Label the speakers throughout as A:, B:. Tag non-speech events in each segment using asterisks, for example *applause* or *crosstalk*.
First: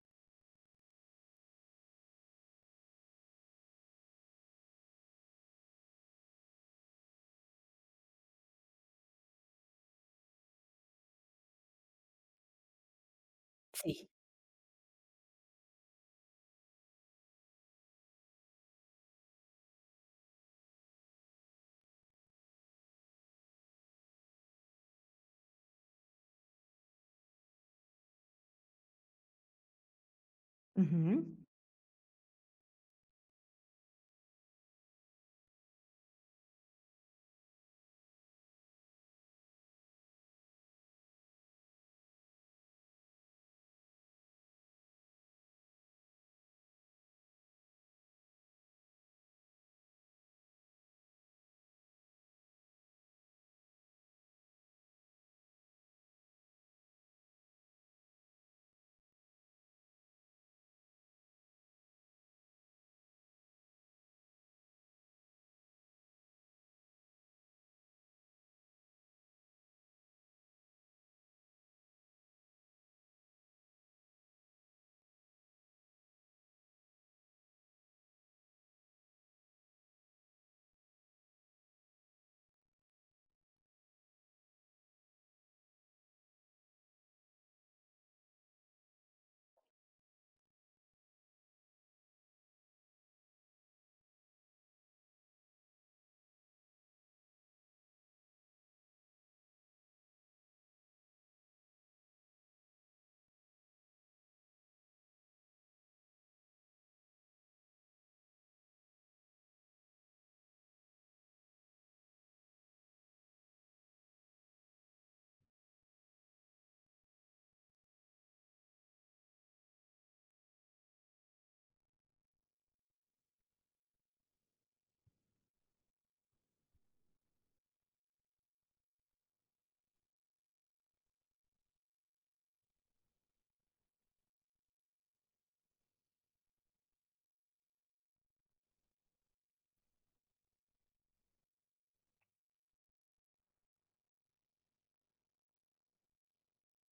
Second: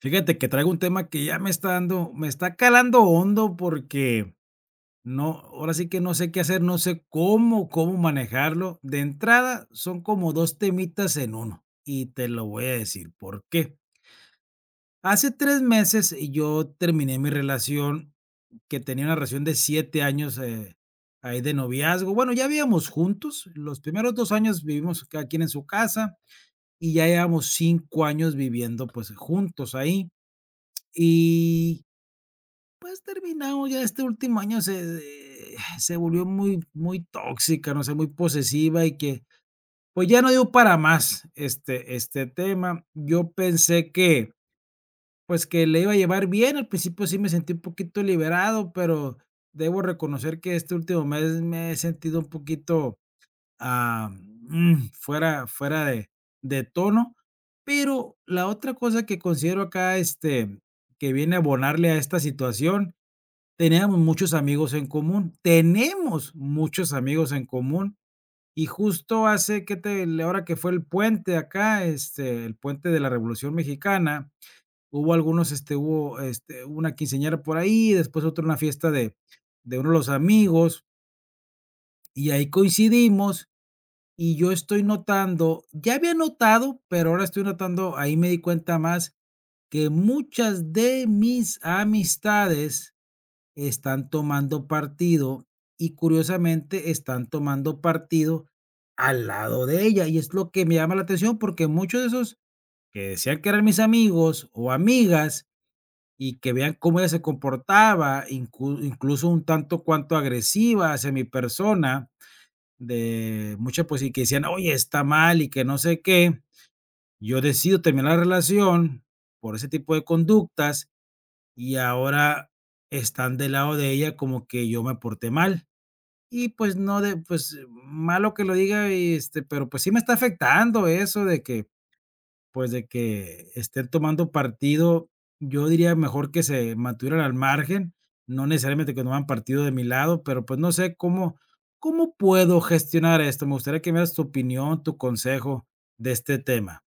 A: Fíjate que traigo un tema que ya me está calando hondo porque no, ahora sí que no sé qué hacer, no sé cómo manejarlo. De entrada, son como 2 temitas en uno, y te lo voy a decir por qué.
B: Sí.
A: Hace 3 meses yo terminé mi relación, que tenía una relación de 7 años, ahí de noviazgo. Bueno, ya vivíamos juntos, los primeros 2 años vivimos cada quien en su casa, y ya llevamos 5 años viviendo, pues, juntos ahí.
B: Ujú.
A: Y terminamos, ya este último año se volvió muy muy tóxica, no sé, muy posesiva y que, pues, ya no dio para más este tema. Yo pensé que, pues, que le iba a llevar bien. Al principio sí me sentí un poquito liberado, pero debo reconocer que este último mes me he sentido un poquito, fuera de tono. Pero la otra cosa que considero acá, este, que viene a abonarle a esta situación. Teníamos muchos amigos en común, tenemos muchos amigos en común, y justo hace que te ahora que fue el puente acá, este, el puente de la Revolución Mexicana, hubo algunos, este, hubo, este, una quinceañera por ahí, después otra una fiesta de uno de los amigos, y ahí coincidimos, y yo estoy notando, ya había notado, pero ahora estoy notando, ahí me di cuenta más, que muchas de mis amistades están tomando partido y curiosamente están tomando partido al lado de ella. Y es lo que me llama la atención porque muchos de esos que decían que eran mis amigos o amigas y que vean cómo ella se comportaba, incluso un tanto cuanto agresiva hacia mi persona, de muchas pues y que decían, oye, está mal y que no sé qué, yo decido terminar la relación por ese tipo de conductas y ahora están del lado de ella como que yo me porté mal. Y pues no de pues malo que lo diga, este, pero pues sí me está afectando eso de que, pues de que estén tomando partido. Yo diría mejor que se mantuvieran al margen, no necesariamente que tomaran partido de mi lado, pero pues no sé cómo, cómo puedo gestionar esto. Me gustaría que me das tu opinión, tu consejo de este tema.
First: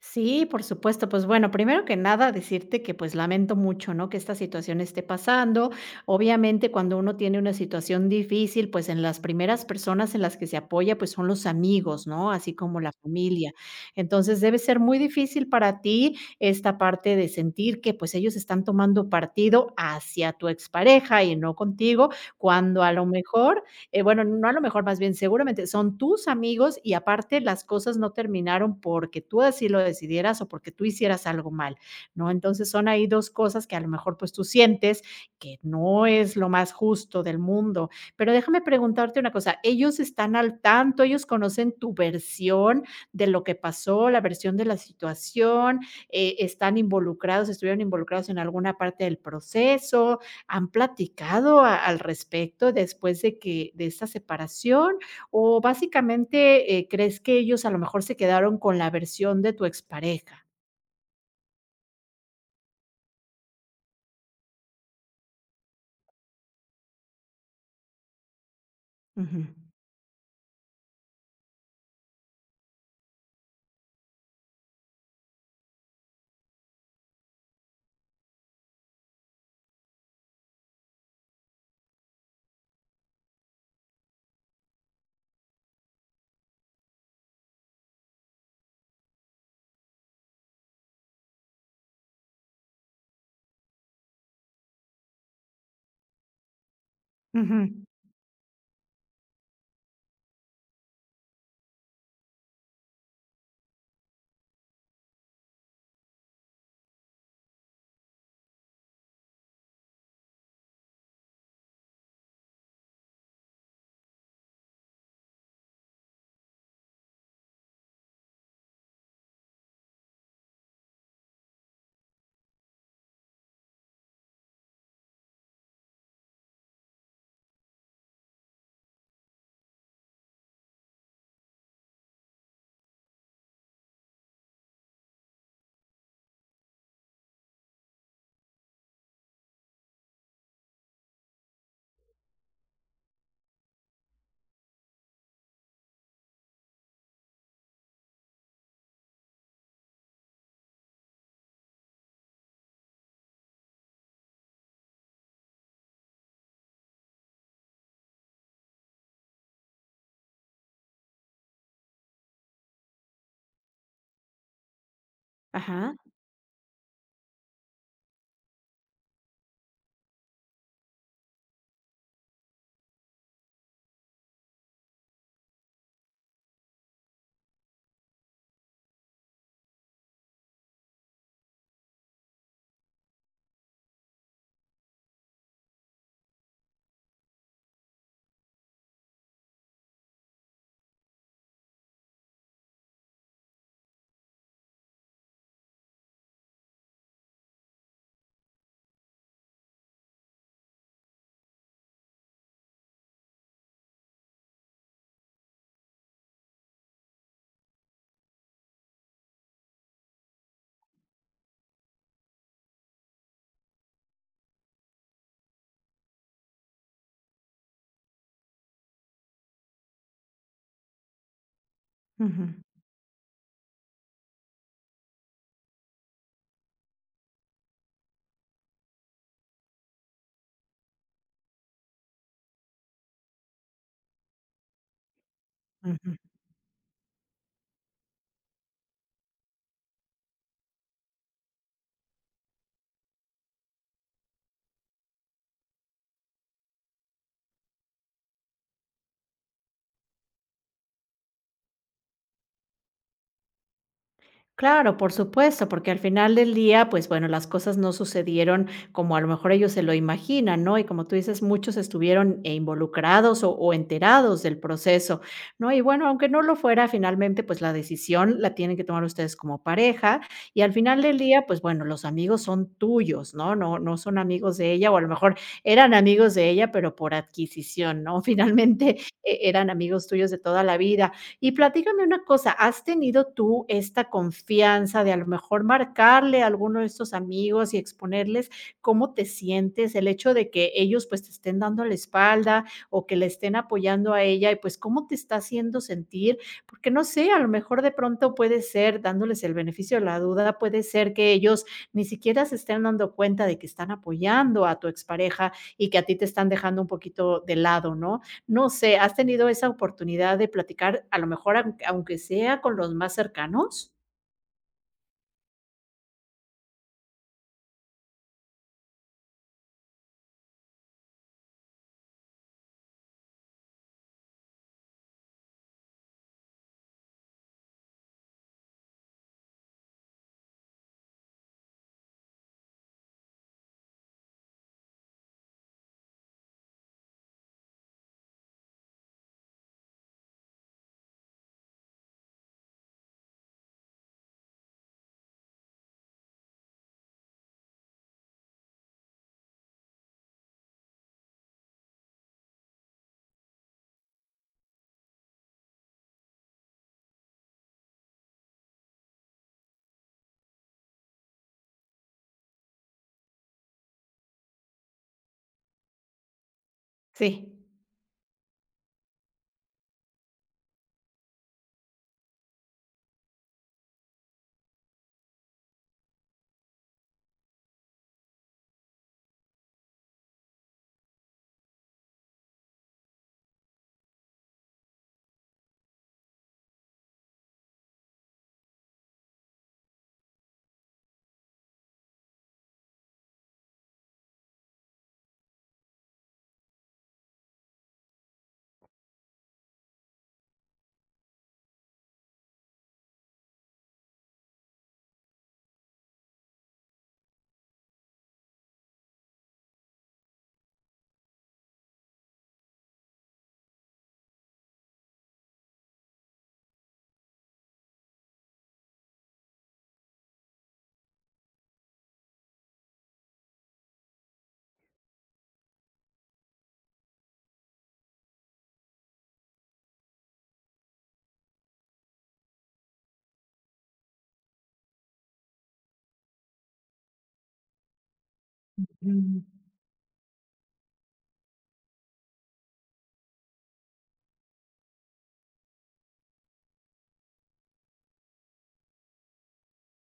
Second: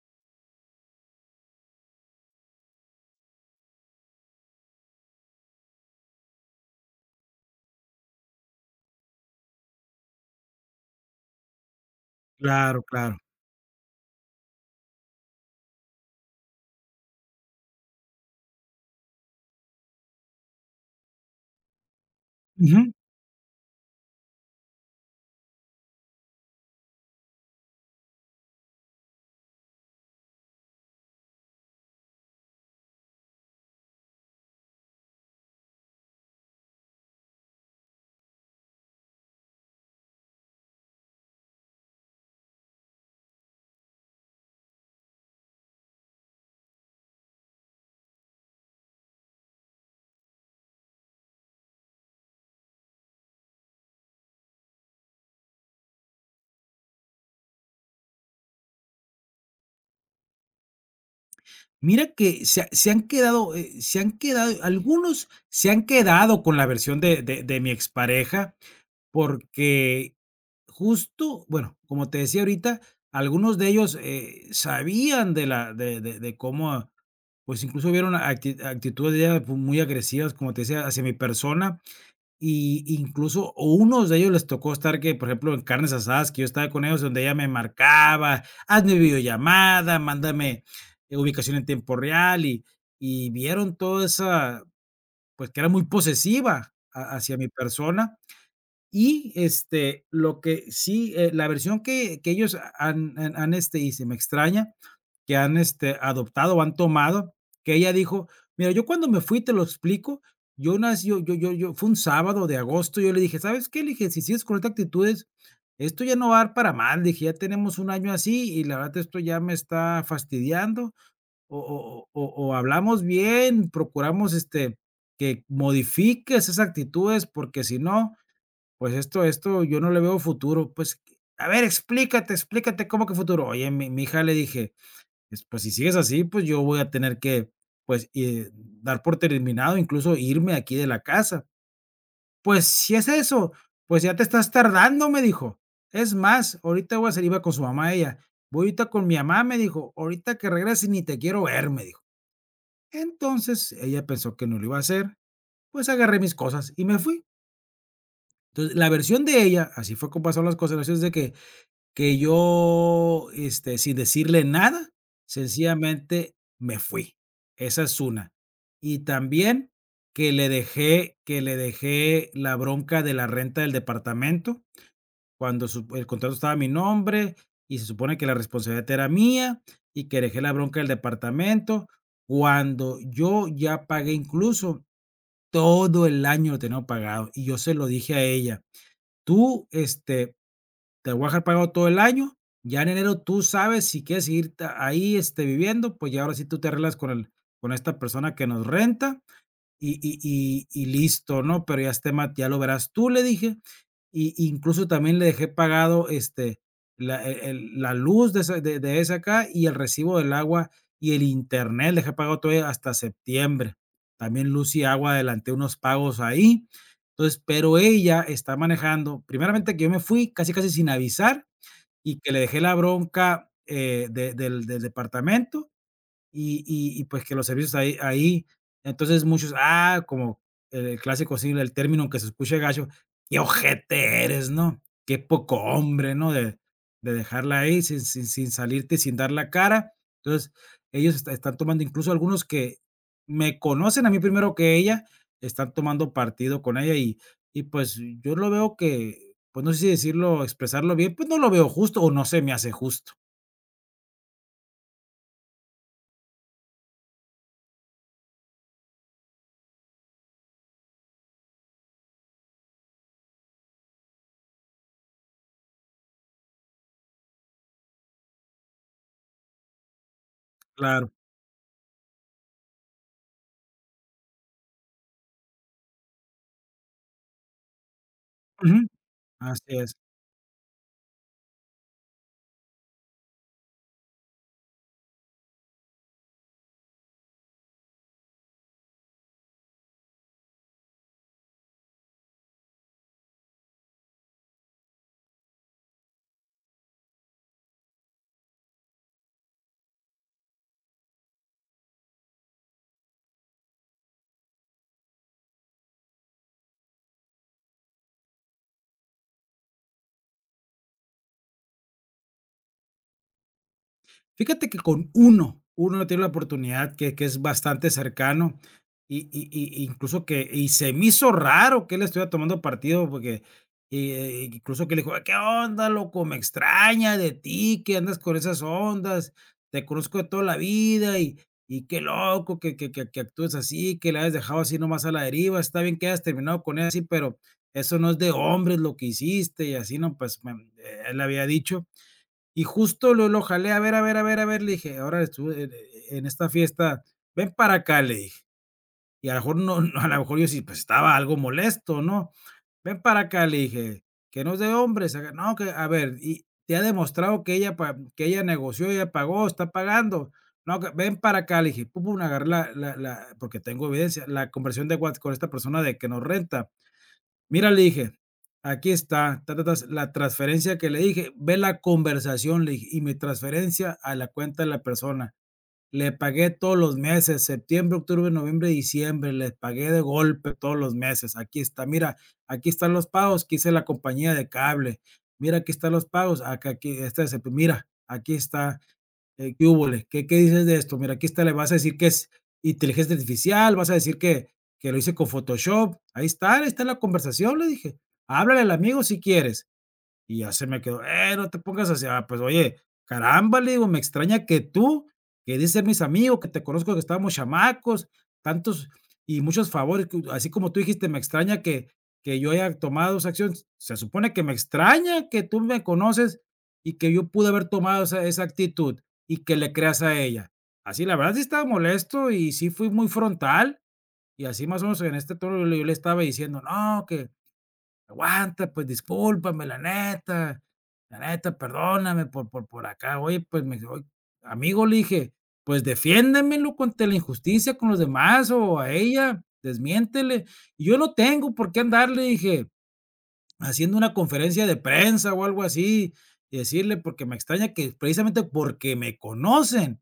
B: Sí, por supuesto. Pues bueno, primero que nada, decirte que pues lamento mucho, ¿no? Que esta situación esté pasando. Obviamente, cuando uno tiene una situación difícil, pues en las primeras personas en las que se apoya, pues son los amigos, ¿no? Así como
A: Claro,
B: la
A: claro.
B: familia. Entonces, debe ser muy difícil para ti esta parte de sentir que pues ellos están tomando partido hacia tu expareja y no contigo, cuando a lo mejor bueno, no a lo mejor más bien seguramente son tus amigos y aparte las cosas no terminaron porque tú así lo decidieras o porque tú hicieras algo mal, ¿no? Entonces son ahí dos cosas que a lo mejor pues tú sientes que no es lo más justo del mundo. Pero déjame preguntarte una cosa, ellos están al tanto, ellos conocen tu versión de lo que pasó, la versión de la situación. ¿Están involucrados, estuvieron involucrados en alguna parte del proceso? ¿Han platicado al respecto después de que de esta separación? ¿O básicamente crees que ellos a lo mejor se quedaron con la versión de tu expareja?
A: Mira que se han quedado, algunos se han quedado con la versión de mi expareja,
B: Ujú,
A: porque justo, bueno, como te decía ahorita, algunos de ellos, sabían de la de cómo, pues, incluso vieron actitudes de ella, pues, muy agresivas, como te decía, hacia mi persona, y incluso o unos de ellos les tocó estar que, por ejemplo, en carnes asadas que yo estaba con ellos, donde ella me marcaba: "Hazme videollamada, mándame ubicación en tiempo real", y vieron toda esa, pues, que era muy posesiva ha hacia mi
B: ujú.
A: persona. Y, este, lo que sí, la versión que ellos han, este, y se me extraña, que han, este, adoptado o han tomado, que ella dijo: "Mira, yo cuando me fui, te lo explico, yo nas yo yo yo yo fue un sábado de agosto, yo le dije: '¿Sabes qué?', le dije: 'Si sigues con estas actitudes, esto ya no va a dar para mal', dije: 'Ya tenemos un año así y la verdad esto ya me está fastidiando, o hablamos bien, procuramos, este, que modifiques esas actitudes, porque si no, pues esto yo no le veo futuro'. Pues, a ver, explícate, explícate, ¿cómo que futuro? Oye, mi hija, le dije, es, pues, si sigues así, pues, yo voy a tener que, pues, dar por terminado, incluso irme aquí de la casa. Pues, si es eso, pues, ya te estás tardando, me dijo. Es más, ahorita voy a salir, iba con su mamá ella. Voy ahorita con mi mamá, me dijo, ahorita que regreses ni te quiero ver, me dijo. Entonces, ella pensó que no lo iba a hacer, pues, agarré mis cosas y me fui. Entonces, la versión de ella, así fue como pasaron las cosas, la versión es de que yo, este, sin decirle nada,
B: Ajá.
A: sencillamente me fui. Esa es una. Y también que le dejé la bronca de la renta del departamento, cuando su el contrato estaba a mi nombre, y se supone que la responsabilidad era mía, y que dejé la bronca del departamento, cuando yo ya pagué, incluso todo el año lo tenía pagado, y yo se lo dije a ella: "Tú, este, te voy a dejar pagado todo el año, ya en enero tú sabes si quieres seguir ahí este, viviendo, pues ya ahora sí tú te arreglas con el, con esta persona que nos renta y listo, ¿no? Pero ya es tema, ya lo verás tú", le dije, y incluso también le dejé pagado, este, la e el la luz de esa acá y el recibo del agua y el internet, le dejé pagado todavía hasta septiembre. También luz y agua, adelanté unos pagos ahí. Entonces, pero ella está manejando primeramente que yo me fui casi, casi sin avisar y que le
B: Ujú,
A: dejé la bronca, de del del departamento y y, pues, que los servicios ahí ahí, entonces muchos, como el clásico, sí, el término, aunque se escuche gacho, qué ojete eres, ¿no? Qué poco hombre,
B: ujú.
A: ¿no? De dejarla ahí sin salirte, sin dar la cara. Entonces, ellos están tomando, incluso algunos que me conocen a mí primero que ella, están tomando partido con ella y, pues, yo lo veo que, pues, no sé si decirlo, expresarlo bien, pues, no lo veo justo o no se me hace justo.
B: Claro, por supuesto, porque al final del día, pues bueno, las cosas no sucedieron como a lo mejor ellos se lo imaginan, ¿no? Y como tú dices, muchos estuvieron involucrados o enterados del proceso, ¿no? Y bueno, aunque no lo fuera, finalmente, pues la decisión la tienen que tomar ustedes como pareja y al final
A: Claro.
B: del día, pues bueno, los amigos son tuyos, ¿no? No, no son amigos de ella o a lo mejor eran amigos de ella, pero por adquisición, ¿no? *laughs*
A: Ujú.
B: Finalmente eran
A: Así es.
B: amigos tuyos de toda la vida. Y platícame una cosa, ¿has tenido tú esta confianza de a lo mejor marcarle a alguno de estos amigos y exponerles cómo te sientes? El hecho de que ellos pues te estén dando la espalda o que le estén apoyando a ella y pues cómo te está haciendo sentir, porque no sé, a lo mejor de pronto puede ser, dándoles el beneficio de la duda, puede ser que ellos ni siquiera se estén dando cuenta de que están apoyando a tu expareja y que a ti te están dejando un poquito de lado, ¿no? No sé, ¿has tenido esa oportunidad de platicar, a lo mejor, aunque sea con los más cercanos?
A: Fíjate que con uno, uno tiene la oportunidad, que es bastante cercano, y incluso que y se me hizo raro que él estuviera tomando partido porque, y, incluso que le dijo: "¿Qué onda, loco? Me extraña de ti, que andas con esas ondas, te conozco de toda la vida y qué loco que actúes así, que la has dejado así nomás a la deriva. Está bien que hayas terminado con él así, pero eso no es de hombres lo que hiciste", y así, ¿no? Pues, me él le había dicho. Y justo lo jalé, a ver, a ver, a ver, a ver, le dije, ahora estuve en esta fiesta, ven para acá, le dije. Y a lo mejor no, no, a lo mejor yo sí, pues estaba algo molesto, ¿no? Ven para acá, le dije, que no es de hombres, acá, no, que, a ver, y te ha demostrado que ella, que ella negoció, ella pagó, está pagando. No, que- ven para acá, le dije, pum, pum, agarré la, porque tengo evidencia, la conversión de WhatsApp con esta persona de que nos renta.
B: Sí.
A: Mira, le dije, aquí está, ta, ta, tas, la transferencia, que le dije, ve la conversación, le dije, y mi transferencia a la cuenta de la persona. Le pagué todos los meses, septiembre, octubre, noviembre, diciembre, les pagué de golpe todos los meses. Aquí está, mira, aquí están los pagos que hice, la compañía de cable. Mira, aquí están los pagos, acá, aquí, este, es el- mira, aquí está. ¿Qué húbole? Qué dices de esto? Mira, aquí está, le vas a decir que es inteligencia artificial, vas a decir que lo hice con Photoshop. Ahí está la conversación, le dije. Háblale al amigo si quieres. Y ya se me quedó, no te pongas así, ah, pues oye, caramba, le digo, me extraña que tú, que dicen mis amigos, que te conozco que estábamos chamacos, tantos y muchos favores, que así como tú dijiste, me extraña que yo haya tomado esa acción, se supone que me extraña que tú me conoces y que yo pude haber tomado esa, esa actitud y que le creas a ella. Así, la verdad sí estaba molesto y sí fui muy frontal y así más o menos en este tono yo le estaba diciendo, no, aguanta, pues discúlpame, la neta, perdóname por acá. Oye, pues me dice: "Oy amigo", le dije, pues defiéndemelo contra la injusticia con los demás o a ella,
B: Mm.
A: desmiéntele. Y yo no tengo por qué andarle, dije, haciendo una conferencia de prensa o algo así y decirle, porque me extraña que precisamente porque me conocen,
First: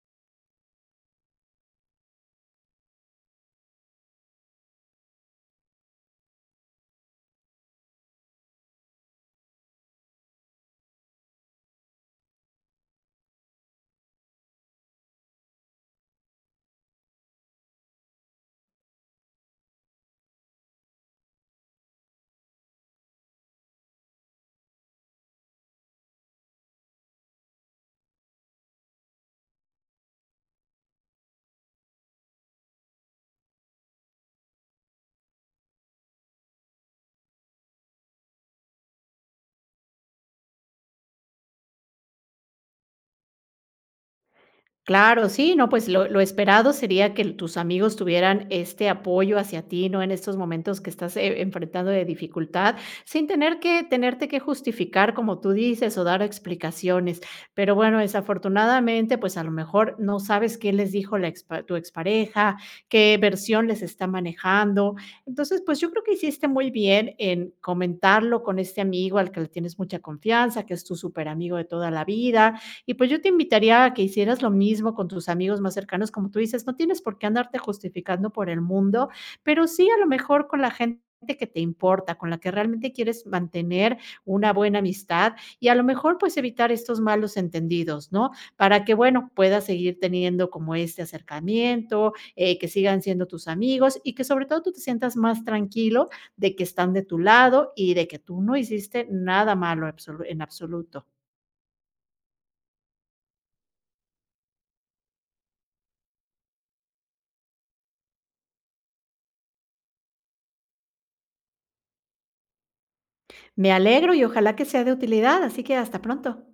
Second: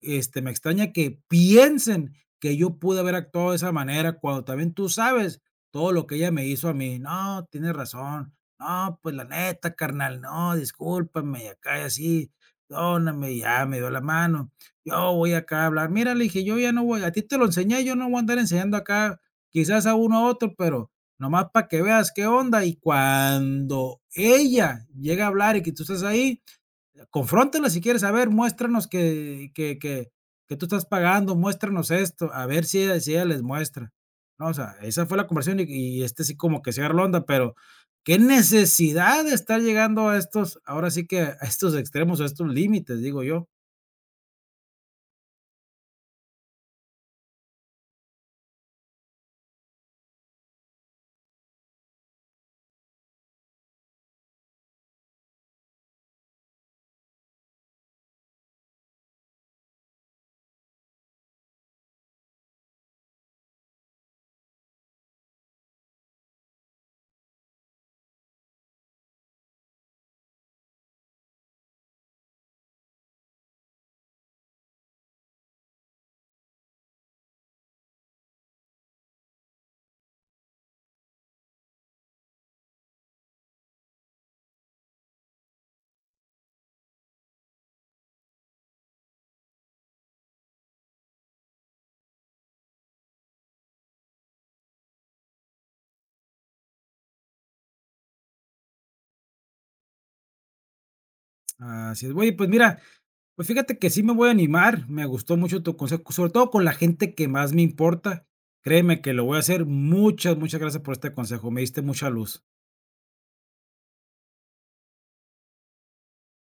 A: este, me extraña que piensen que yo pude haber actuado de esa manera cuando también tú sabes todo lo que ella me hizo a mí. No, tienes razón. No, pues la neta, carnal, no, discúlpame, y acá y así, perdóname, y ya me dio la mano. Yo voy acá a hablar. Mira, le dije, yo ya no voy, a ti te lo enseñé, yo no voy a andar enseñando acá, quizás a uno a otro, pero nomás para que veas qué onda. Y cuando ella llega a hablar y que tú estás ahí, confróntala si quieres, a ver, muéstranos que tú estás pagando, muéstranos esto, a ver si ella, si ella les muestra. No, o sea, esa fue la conversión, y este sí como que se agarró la onda, pero qué necesidad de estar llegando a estos, ahora sí que a estos extremos, a estos límites, digo yo.
B: Claro, sí, no, pues lo esperado sería que tus amigos tuvieran este apoyo hacia ti, ¿no? En estos momentos que estás enfrentando de dificultad, sin tener que tenerte que justificar, como tú dices, o dar explicaciones. Pero bueno, desafortunadamente, pues a lo mejor no sabes qué les dijo la tu expareja, qué versión les está manejando. Entonces, pues yo creo que hiciste muy bien en comentarlo con este amigo al que le tienes mucha confianza, que es tu súper amigo de toda la vida y pues yo te invitaría a que hicieras lo mismo con tus amigos más cercanos, como tú dices, no tienes por qué andarte justificando por el mundo, pero sí a lo mejor con la gente que te importa, con la que realmente quieres mantener una buena amistad y a lo mejor pues evitar estos malos entendidos, ¿no? Para que, bueno, puedas seguir teniendo como este acercamiento, que sigan siendo tus amigos y que sobre todo tú te sientas más tranquilo de que están de tu lado y de que tú no hiciste nada malo en absoluto.
A: Así es. Oye, pues mira, pues fíjate que sí me voy a animar. Me gustó mucho tu consejo, sobre todo con la gente que más me importa. Créeme que lo voy a hacer. Muchas, muchas gracias por este consejo. Me diste mucha luz.
B: Me alegro y ojalá que sea de utilidad, así que hasta pronto.